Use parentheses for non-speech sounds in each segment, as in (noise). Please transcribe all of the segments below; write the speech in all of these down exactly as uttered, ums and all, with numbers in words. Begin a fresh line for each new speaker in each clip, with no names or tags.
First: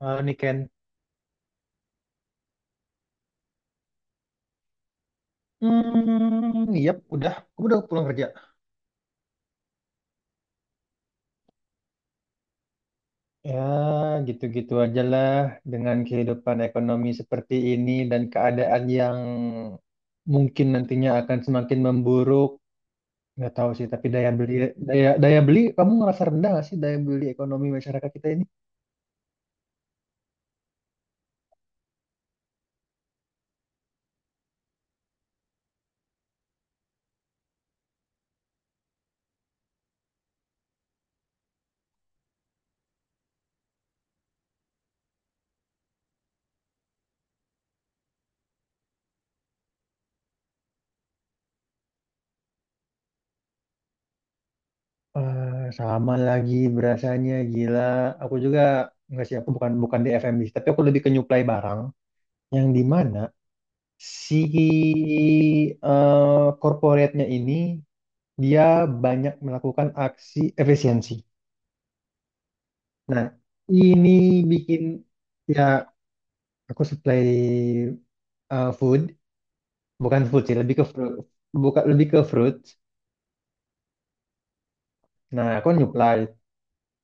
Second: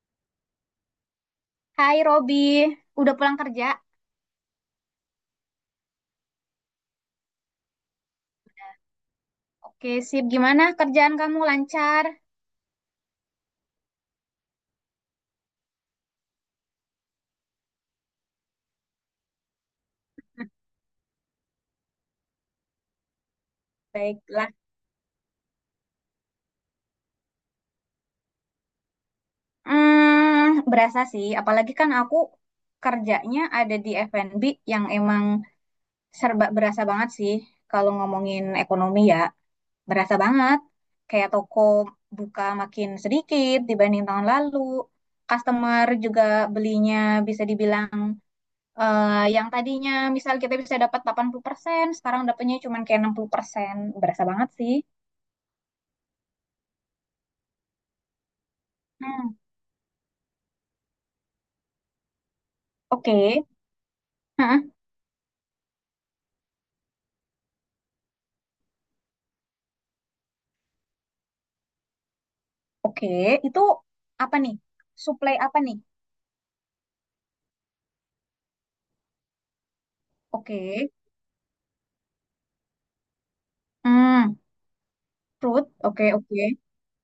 Eh, Niken.
Hai Robi, udah pulang kerja?
Hmm, iya, udah. Aku udah pulang kerja.
Oke, sip. Gimana kerjaan kamu lancar?
Ya, gitu-gitu aja lah dengan kehidupan ekonomi seperti ini dan keadaan yang mungkin nantinya akan semakin memburuk. Nggak tahu sih, tapi daya
Baiklah.
beli daya daya beli kamu ngerasa rendah nggak sih daya beli ekonomi masyarakat kita ini?
Hmm, berasa sih. Apalagi kan aku kerjanya ada di F and B yang emang serba berasa banget sih. Kalau ngomongin ekonomi ya, berasa banget. Kayak toko buka makin sedikit dibanding tahun lalu. Customer juga belinya bisa dibilang Eh, yang tadinya misal kita bisa dapat delapan puluh persen sekarang dapatnya cuma kayak enam puluh persen. Berasa banget sih.
Eh, sama lagi berasanya gila. Aku juga nggak
Hmm,
sih, aku bukan bukan di F M B, tapi aku lebih ke nyuplai barang yang di mana
oke.
si
Hah,
eh corporate-nya ini dia banyak melakukan aksi efisiensi.
oke.
Nah,
Itu
ini
apa nih?
bikin
Supply apa
ya
nih?
aku supply eh, food, bukan food sih, lebih ke
Oke.
fruit, bukan lebih ke fruit.
Hmm,
Nah,
fruit.
aku
Oke,
nyuplai
oke.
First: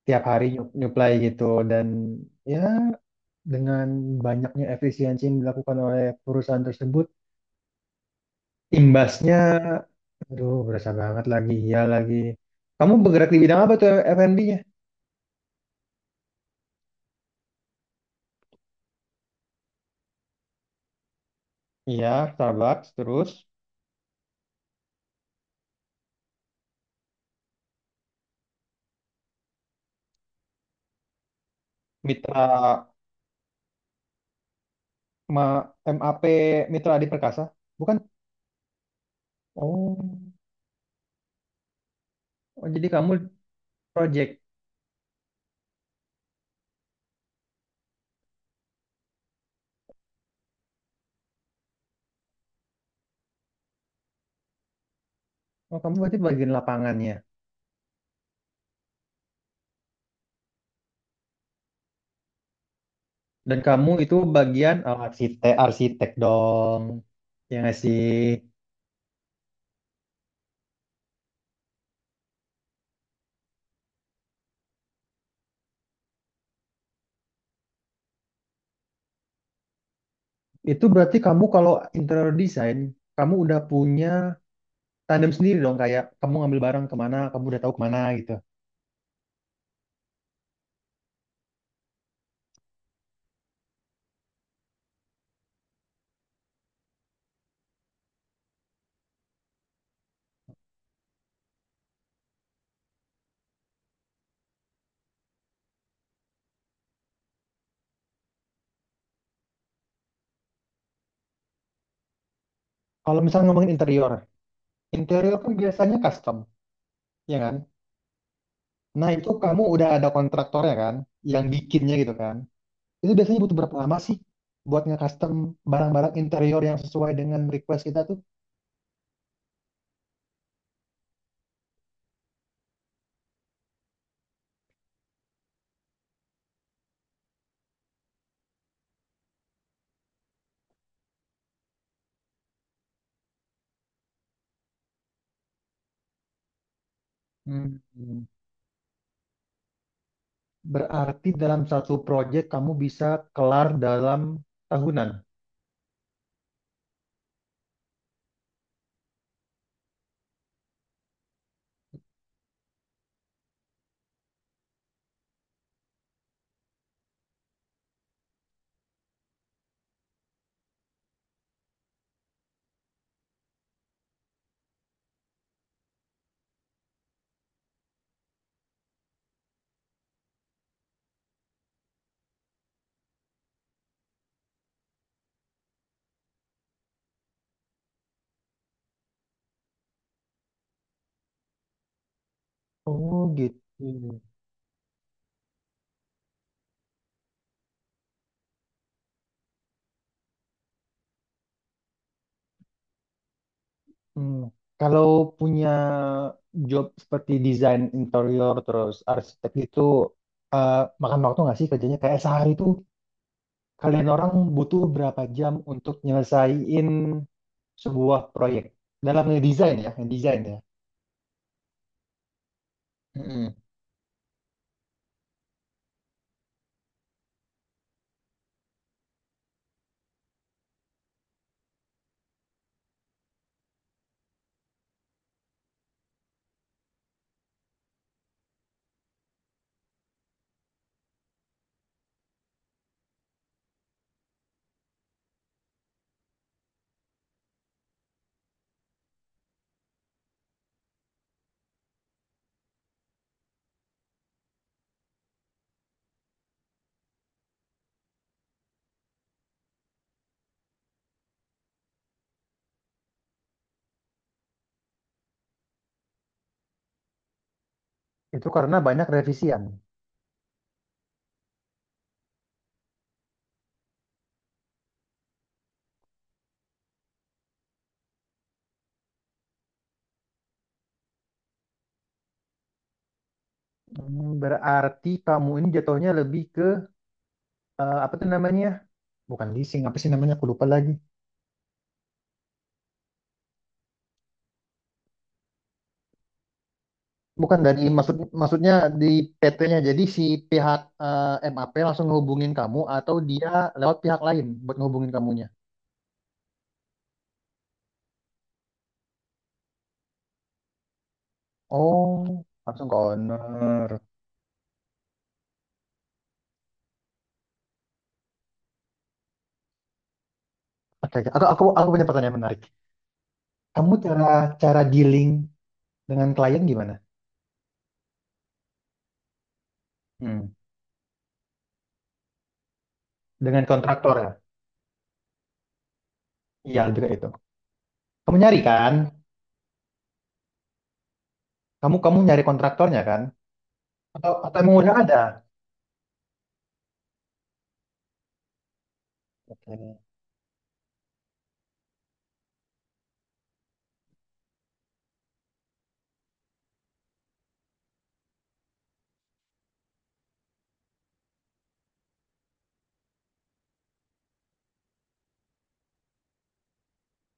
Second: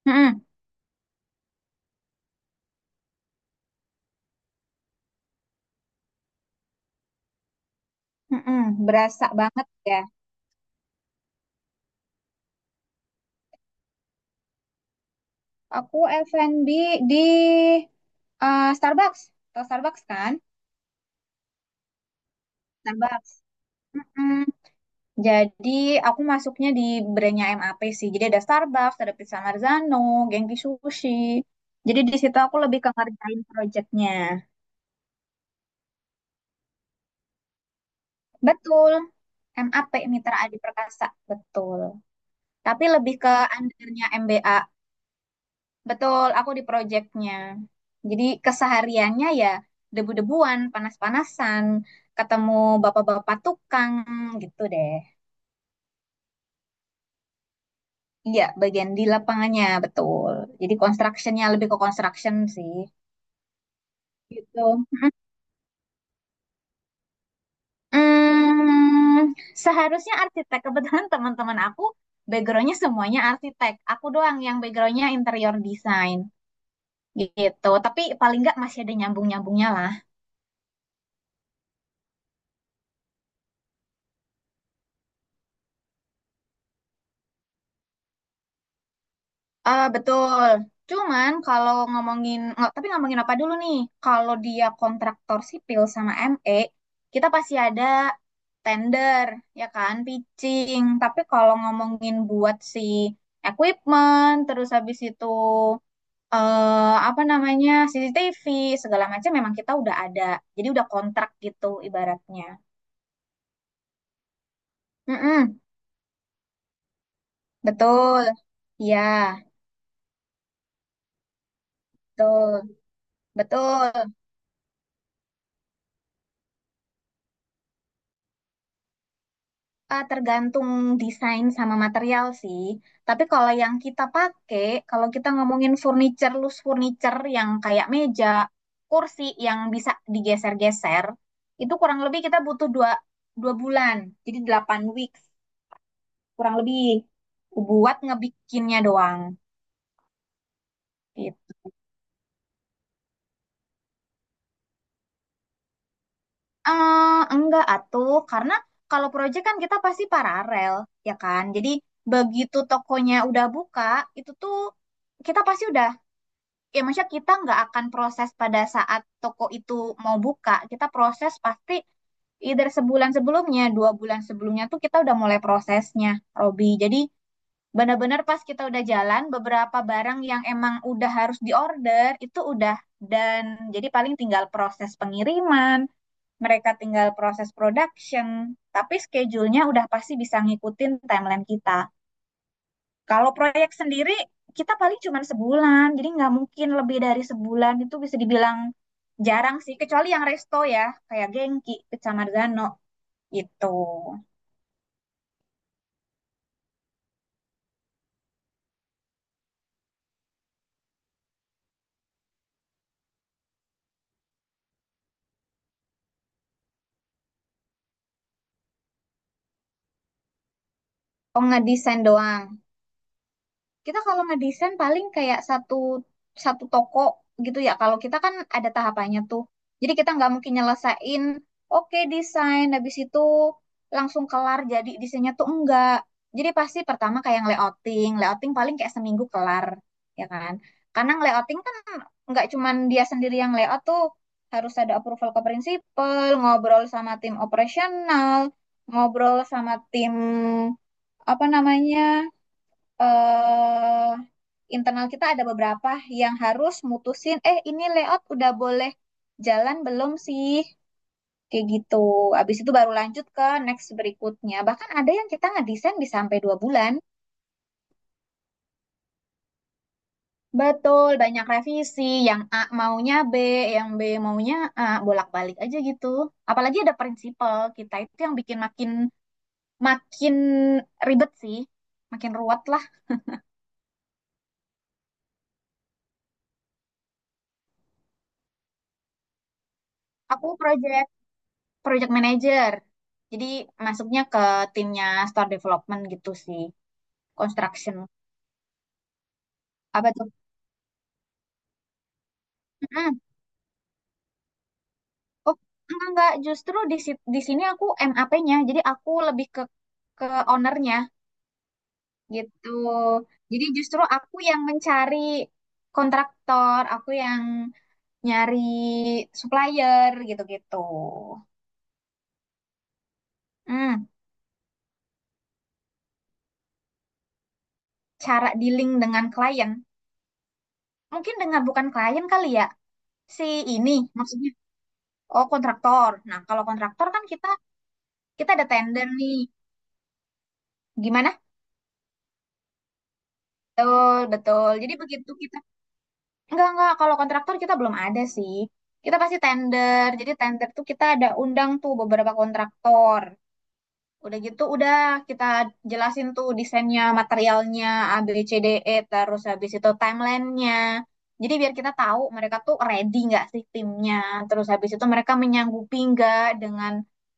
tiap
Hmm,
hari nyu- nyuplai gitu dan ya dengan banyaknya efisiensi yang dilakukan oleh perusahaan tersebut,
hmm, berasa
imbasnya
banget ya.
aduh berasa banget lagi ya lagi. Kamu bergerak di bidang apa tuh, F and B?
Aku F and B di eh, Starbucks. Atau Starbucks kan?
Iya, Starbucks. Terus
Starbucks. Hmm, jadi aku masuknya di brandnya M A P sih. Jadi ada Starbucks, ada Pizza Marzano, Genki Sushi. Jadi di situ
Mitra
aku lebih ke ngerjain proyeknya.
ma- M A P, Mitra Adi Perkasa, bukan?
Betul, M A P
Oh,
Mitra Adi Perkasa, betul.
oh,
Tapi
jadi kamu
lebih ke undernya M
project.
B A. Betul, aku di proyeknya. Jadi kesehariannya ya debu-debuan, panas-panasan, ketemu bapak-bapak tukang gitu deh.
Oh, kamu berarti bagian lapangannya.
Iya, bagian di lapangannya, betul. Jadi constructionnya lebih ke construction sih.
Dan kamu itu
Gitu.
bagian oh, arsitek, arsitek dong. Ya nggak sih?
Mm, seharusnya arsitek. Kebetulan teman-teman aku backgroundnya semuanya arsitek. Aku doang yang backgroundnya interior design gitu. Tapi paling nggak masih ada nyambung-nyambungnya lah.
Itu berarti kamu kalau interior design, kamu udah punya tandem sendiri dong. Kayak kamu ngambil barang kemana, kamu udah tahu kemana gitu.
Ah betul. Cuman kalau ngomongin, nggak, tapi ngomongin apa dulu nih? Kalau dia kontraktor sipil sama M E, kita pasti ada tender, ya kan, pitching. Tapi kalau ngomongin buat si equipment, terus habis itu eh apa namanya C C T V segala macam memang kita udah ada, jadi udah kontrak gitu ibaratnya.
Kalau misalnya ngomongin interior, interior kan
Mm-mm,
biasanya custom, ya kan?
betul ya
Nah, itu kamu udah ada kontraktornya kan, yang bikinnya gitu kan.
betul
Itu biasanya butuh berapa lama
betul.
sih buat nge-custom barang-barang interior yang sesuai dengan request kita tuh?
Eh, tergantung desain sama material sih, tapi kalau yang kita pakai, kalau kita ngomongin furniture loose furniture yang kayak meja kursi yang bisa digeser-geser, itu kurang lebih kita butuh dua dua bulan, jadi delapan weeks kurang lebih buat
Hmm.
ngebikinnya doang.
Berarti dalam
Gitu.
satu project kamu bisa kelar dalam tahunan.
Eh, enggak atuh, karena kalau proyek kan kita pasti paralel, ya kan? Jadi begitu tokonya udah buka, itu tuh kita pasti udah, ya maksudnya kita nggak akan proses pada saat toko itu mau buka, kita proses pasti either sebulan sebelumnya, dua bulan sebelumnya tuh kita udah mulai prosesnya, Robi. Jadi benar-benar pas kita udah jalan, beberapa barang yang emang udah harus diorder itu udah, dan jadi paling tinggal proses pengiriman, mereka tinggal proses production, tapi schedule-nya udah pasti bisa ngikutin timeline kita.
Oh,
Kalau
gitu.
proyek sendiri, kita paling cuma sebulan, jadi nggak mungkin lebih dari sebulan, itu bisa dibilang jarang sih, kecuali yang resto ya, kayak Genki, Kecamar Gano, gitu.
Hmm. Kalau punya job seperti desain interior terus arsitek itu eh, makan waktu nggak sih kerjanya? Kayak sehari tuh kalian orang butuh berapa jam untuk nyelesain sebuah proyek dalam ngedesain ya, ngedesain ya.
Oh, ngedesain doang.
Mm-mm.
Kita kalau ngedesain paling kayak satu satu toko gitu ya. Kalau kita kan ada tahapannya tuh. Jadi kita nggak mungkin nyelesain, oke desain, habis itu langsung kelar jadi desainnya tuh enggak. Jadi pasti pertama kayak layouting, layouting paling kayak seminggu kelar, ya kan? Karena layouting kan nggak cuman dia sendiri yang layout tuh, harus ada approval ke prinsipal, ngobrol sama tim operasional, ngobrol sama tim apa namanya? eh Internal kita ada beberapa yang harus mutusin, eh ini layout udah boleh jalan belum sih? Kayak gitu. Habis itu baru lanjut ke next berikutnya. Bahkan ada yang kita ngedesain bisa sampai dua bulan.
Itu karena banyak revisian.
Betul, banyak revisi. Yang A maunya B, yang B maunya A, bolak-balik aja gitu. Apalagi ada prinsipal kita itu yang bikin makin makin ribet sih, makin ruwet lah.
Hmm, berarti kamu ini jatuhnya lebih ke eh, apa tuh namanya? Bukan leasing, apa sih namanya? Aku
Aku
lupa lagi.
proyek project manager. Jadi masuknya ke timnya store development gitu sih,
Bukan dari
construction.
maksud maksudnya di P T-nya. Jadi
Apa
si
tuh?
pihak eh, map langsung ngehubungin kamu atau
Mm-mm.
dia lewat pihak lain buat ngehubungin kamunya.
Oh, enggak enggak, justru di sit- di sini aku M A p nya. Jadi aku lebih ke ke ownernya
Oh,
gitu.
langsung ke
Jadi
owner.
justru aku yang mencari kontraktor, aku yang nyari supplier gitu-gitu.
Oke, oke. Aku aku aku punya pertanyaan menarik. Kamu
Hmm,
cara cara dealing dengan klien gimana?
cara dealing dengan klien.
Hmm.
Mungkin dengan bukan klien kali ya. Si
Dengan
ini
kontraktor ya?
maksudnya. Oh, kontraktor. Nah, kalau
Iya,
kontraktor
juga
kan
itu.
kita
Kamu
kita
nyari
ada
kan?
tender nih. Gimana?
Kamu kamu nyari kontraktornya kan?
Betul,
Atau atau
betul.
emang udah
Jadi
ada?
begitu kita enggak enggak kalau kontraktor kita belum ada sih. Kita pasti
Oke.
tender. Jadi tender tuh kita ada undang tuh beberapa kontraktor. Udah gitu, udah kita jelasin tuh desainnya, materialnya, A, B, C, D, E, terus habis itu timelinenya. Jadi biar kita tahu mereka tuh ready nggak sih timnya. Terus habis itu mereka menyanggupi nggak dengan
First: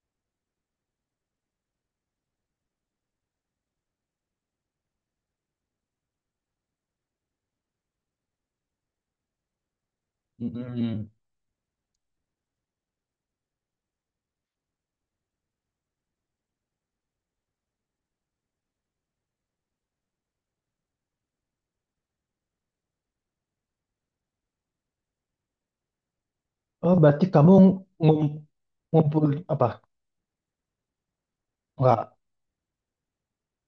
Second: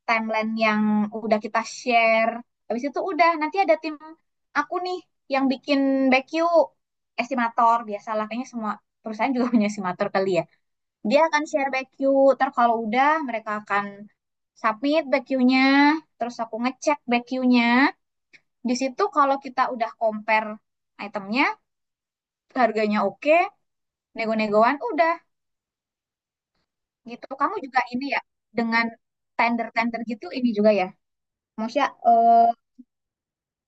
timeline yang udah kita share. Habis itu udah, nanti ada tim aku nih yang bikin back you estimator. Biasalah, kayaknya semua perusahaan juga (laughs) punya estimator kali ya.
Mm-mm.
Dia akan share back queue. Ntar kalau udah mereka akan submit back queue-nya, terus aku ngecek back queue-nya. Di situ kalau kita udah compare itemnya, harganya oke, nego-negoan udah
Oh, berarti
gitu.
kamu
Kamu juga ini
ngum,
ya dengan
ngumpul apa?
tender-tender gitu ini juga ya. Maksudnya
Enggak,
eh,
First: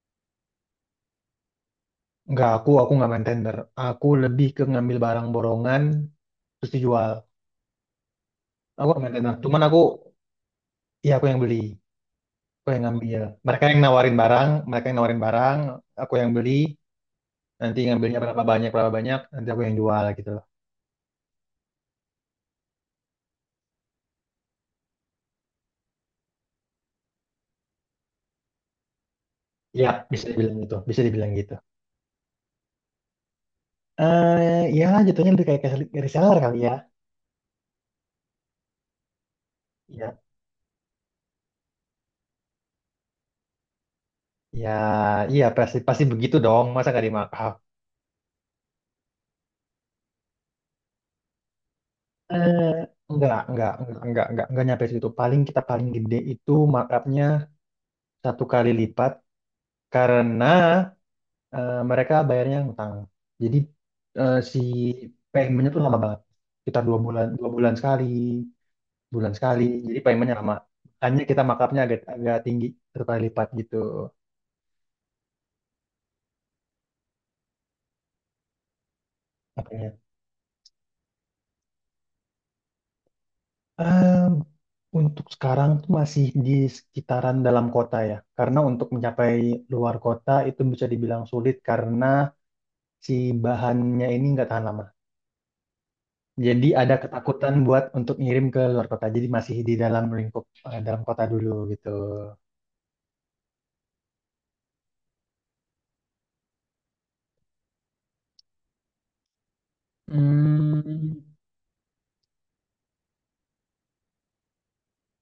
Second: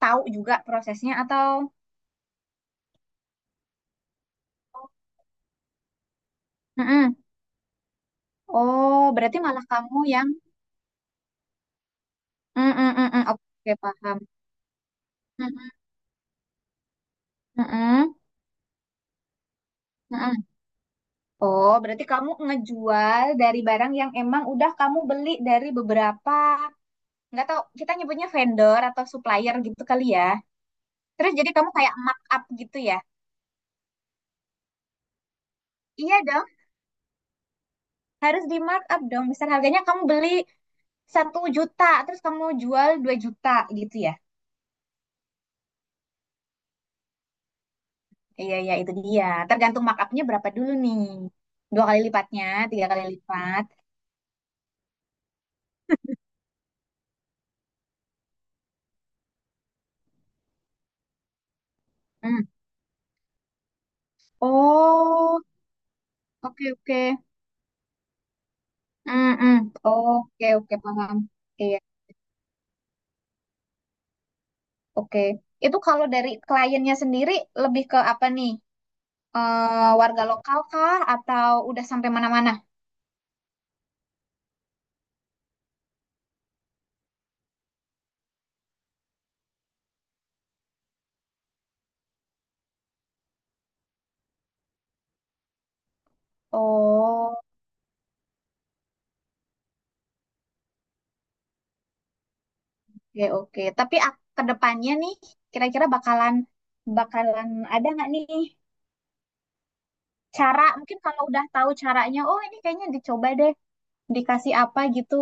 tahu juga prosesnya atau.
enggak aku aku nggak main tender. Aku lebih ke ngambil barang borongan terus dijual.
Mm-mm.
Aku nggak
Oh,
main tender.
berarti
Cuman
malah
aku
kamu yang
ya aku yang beli, aku
mm
yang
-mm, mm,
ngambil.
mm.
Mereka
Oke,
yang nawarin
paham.
barang, mereka yang nawarin barang,
Mm-mm,
aku yang beli. Nanti
mm-mm,
ngambilnya berapa banyak berapa banyak, nanti aku yang jual gitu loh.
mm-mm. Oh, berarti kamu ngejual dari barang yang emang udah kamu beli dari beberapa, nggak tahu kita nyebutnya vendor atau supplier gitu
Ya,
kali ya.
bisa dibilang gitu, bisa dibilang
Terus jadi
gitu.
kamu kayak markup gitu ya.
Eh, ya jatuhnya lebih kayak kayak
Iya
reseller
dong,
kali ya.
harus di markup dong. Misal harganya kamu
Ya,
beli satu juta, terus kamu jual dua juta gitu ya.
ya, iya pasti pasti begitu dong. Masa nggak dimarkup?
Iya, iya itu dia. Tergantung markupnya berapa dulu nih. Dua kali lipatnya,
Eh,
tiga kali
enggak,
lipat.
enggak, enggak, enggak, enggak, enggak nyampe situ. Paling kita paling gede itu markupnya satu kali lipat karena eh, mereka
Hmm.
bayarnya ngutang. Jadi eh, si
Oh,
paymentnya tuh lama banget.
oke
Kita dua
oke.
bulan, dua bulan sekali, bulan
Hmm, hmm.
sekali. Jadi
Oh,
paymentnya
oke
lama.
oke paham.
Makanya kita
Iya.
markupnya agak agak tinggi satu kali lipat gitu.
Oke, itu kalau dari kliennya sendiri lebih ke apa nih? Eh, warga lokal kah atau udah sampai mana-mana?
Eee, untuk sekarang tuh masih di sekitaran dalam kota ya, karena untuk mencapai luar kota itu bisa dibilang sulit karena si bahannya ini nggak tahan lama. Jadi ada
Oh,
ketakutan buat untuk ngirim ke luar kota. Jadi masih di dalam lingkup eh, dalam kota dulu gitu.
oke oke. Tapi ak- ke depannya nih, kira-kira bakalan bakalan ada nggak nih cara? Mungkin
Hmm,
kalau udah tahu caranya, oh ini kayaknya dicoba deh, dikasih apa gitu,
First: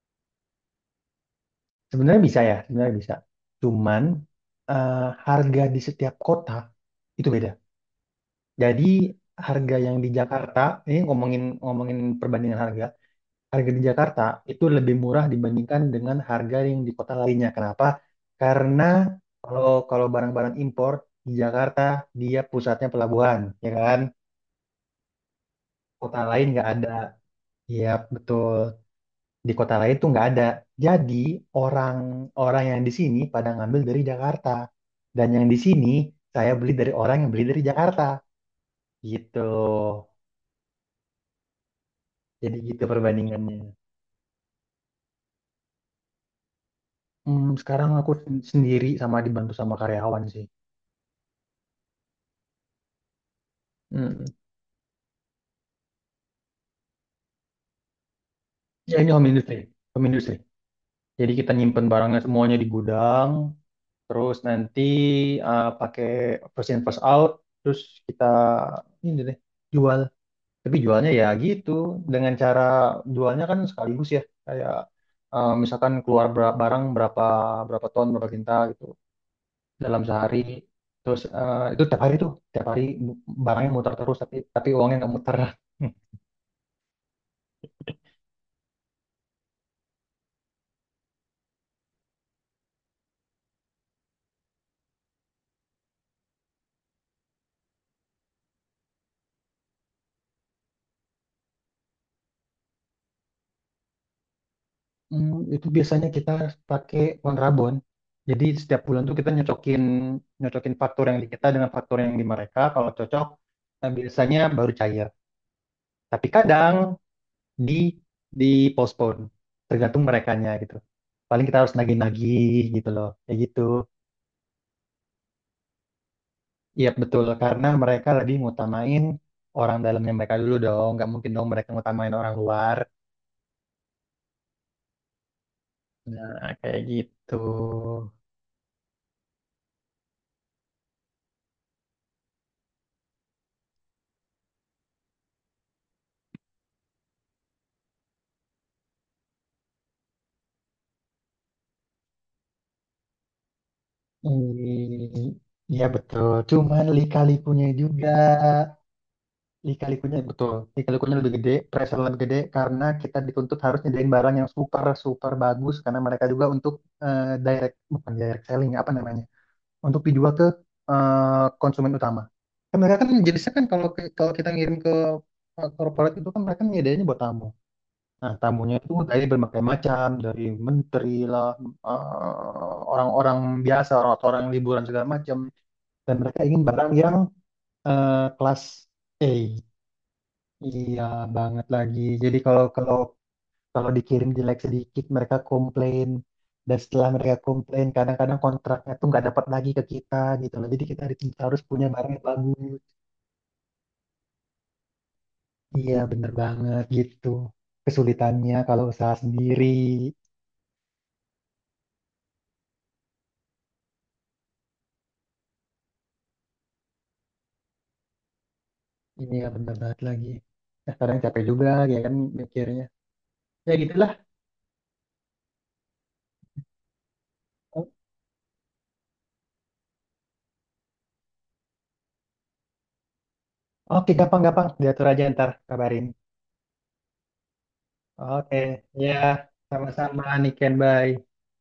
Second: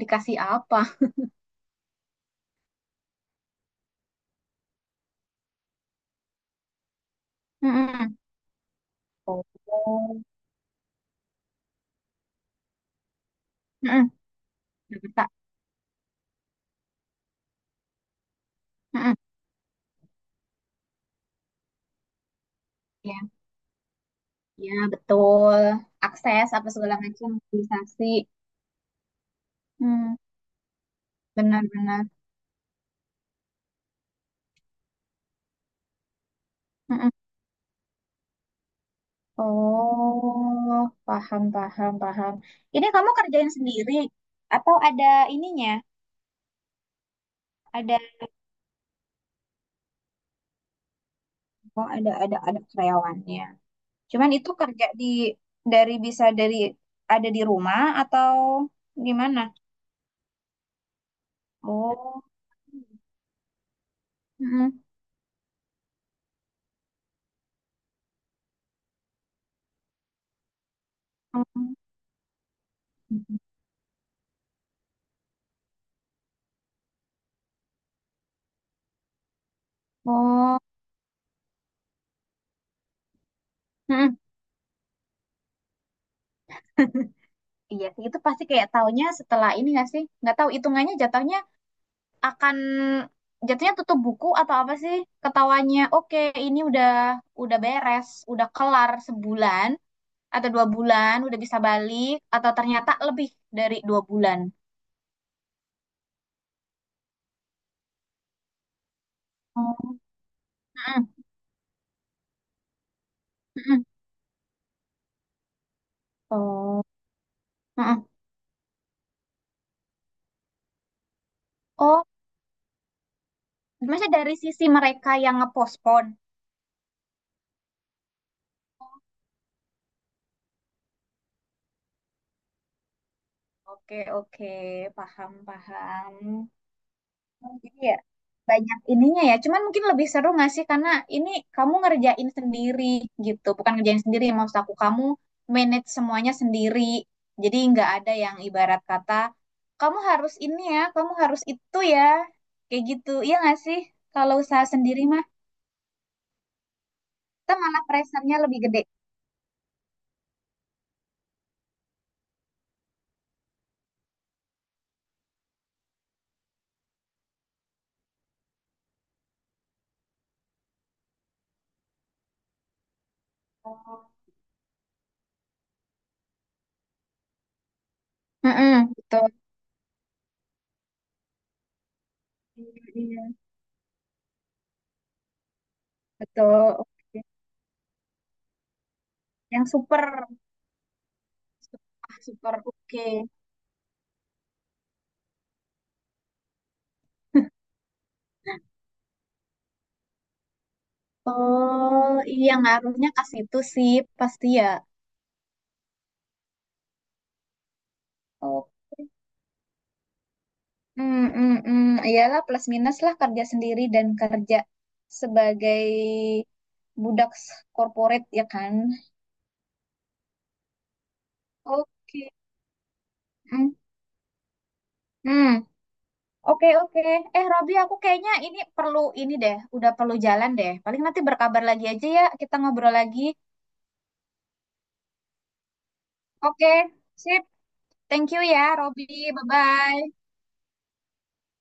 dikasih apa?
sebenarnya bisa ya, sebenarnya bisa. Cuman eh, harga di setiap kota itu beda.
Mm-mm.
Jadi
Oh,
harga yang di Jakarta, ini ngomongin ngomongin perbandingan harga, harga di
mm-mm.
Jakarta itu lebih murah
Jakarta.
dibandingkan dengan harga yang di kota lainnya. Kenapa? Karena
Mm-mm.
kalau kalau barang-barang impor di Jakarta dia pusatnya
Ya,
pelabuhan, ya kan?
ya betul.
Kota lain
Akses
nggak
apa
ada.
segala macam,
Iya,
mobilisasi.
betul. Di kota lain tuh
Hmm,
nggak ada. Jadi
benar-benar.
orang-orang yang di sini pada ngambil dari Jakarta. Dan yang di sini saya beli dari orang yang beli dari Jakarta. Gitu.
Oh, paham, paham, paham.
Jadi gitu
Ini kamu kerjain
perbandingannya.
sendiri atau ada ininya?
Hmm, sekarang
Ada
aku sen- sendiri sama dibantu sama karyawan sih.
oh, ada ada ada karyawannya.
Hmm.
Cuman itu kerja di dari bisa dari ada di rumah atau
Ya ini home
gimana?
industry, home industry. Jadi kita nyimpen barangnya
Oh,
semuanya di gudang, terus
mm-mm.
nanti eh, pakai first in first out, terus kita ini deh jual. Tapi jualnya ya gitu, dengan cara jualnya kan sekaligus ya, kayak eh, misalkan keluar ber- barang berapa berapa ton, berapa kintal gitu dalam sehari.
Oh,
Terus eh, itu tiap hari tuh, tiap hari barangnya muter terus,
mm-mm.
tapi tapi uangnya nggak muter.
Iya sih, itu pasti kayak taunya setelah ini nggak sih? Nggak tahu hitungannya jatuhnya akan jatuhnya tutup buku atau apa sih ketawanya oke ini udah udah beres udah kelar sebulan atau dua bulan udah bisa balik atau ternyata lebih dari dua bulan.
Hmm, itu biasanya kita pakai kontrabon. Jadi setiap bulan tuh kita
Oh,
nyocokin nyocokin faktur
mm-mm,
yang di kita dengan faktur yang di mereka. Kalau cocok,
mm-mm,
nah biasanya baru cair. Tapi kadang
oh.
di
Mm-mm.
di postpone, tergantung merekanya gitu. Paling kita harus
Oh,
nagih-nagih gitu loh, kayak gitu.
maksudnya dari sisi mereka yang ngepospon.
Iya betul, karena mereka lebih ngutamain orang dalamnya mereka dulu dong. Nggak mungkin dong mereka ngutamain orang luar.
Oke oke paham paham.
Nah, kayak gitu.
Oh, jadi ya banyak ininya ya. Cuman mungkin lebih seru nggak sih karena ini kamu ngerjain sendiri gitu. Bukan ngerjain sendiri, maksud aku kamu manage semuanya sendiri. Jadi nggak ada yang ibarat kata kamu harus ini ya, kamu harus itu ya. Kayak gitu. Iya nggak sih? Kalau usaha sendiri mah
I- Iya betul, cuman
kita
lika-likunya
malah
juga
pressure-nya lebih gede.
lika-likunya betul, lika-likunya lebih gede, pressure lebih gede karena kita dituntut harus nyediain barang yang super super bagus karena mereka juga untuk eh, direct bukan direct selling apa namanya untuk dijual ke eh, konsumen utama. Kan mereka kan jenisnya kan kalau
Oh.
ke- kalau kita ngirim ke eh, corporate itu kan mereka nyediainnya buat tamu. Nah, tamunya itu
Mm-mm,
dari
betul.
berbagai macam, dari menteri lah, eh,
Iya, iya.
orang-orang biasa, orang-orang liburan segala macam dan mereka ingin
Betul.
barang yang
Oke.
eh, kelas A.
Yang super
Iya banget lagi.
super
Jadi
super
kalau kalau
oke.
kalau dikirim jelek sedikit mereka komplain dan setelah mereka komplain kadang-kadang kontraknya tuh nggak dapat lagi ke kita gitu loh. Jadi kita harus harus punya barang
Oh
yang
iya
bagus.
ngaruhnya ke situ sih pasti ya.
Iya bener banget gitu. Kesulitannya
Oke,
kalau usaha sendiri
hmm hmm mm. Iyalah plus minus lah kerja sendiri dan kerja sebagai budak s- corporate ya kan.
ini ya bener banget lagi. Nah, kadang capek juga ya kan
Oke.
mikirnya.
Hmm
Ya gitulah.
mm. Oke, oke. Eh, Robi, aku kayaknya ini perlu ini deh, udah perlu jalan deh. Paling nanti berkabar lagi aja ya, kita ngobrol lagi.
Oke gampang-gampang diatur aja ntar kabarin.
Oke, sip. Thank you
Oke,
ya, Robi.
ya
Bye-bye.
sama-sama Niken, bye.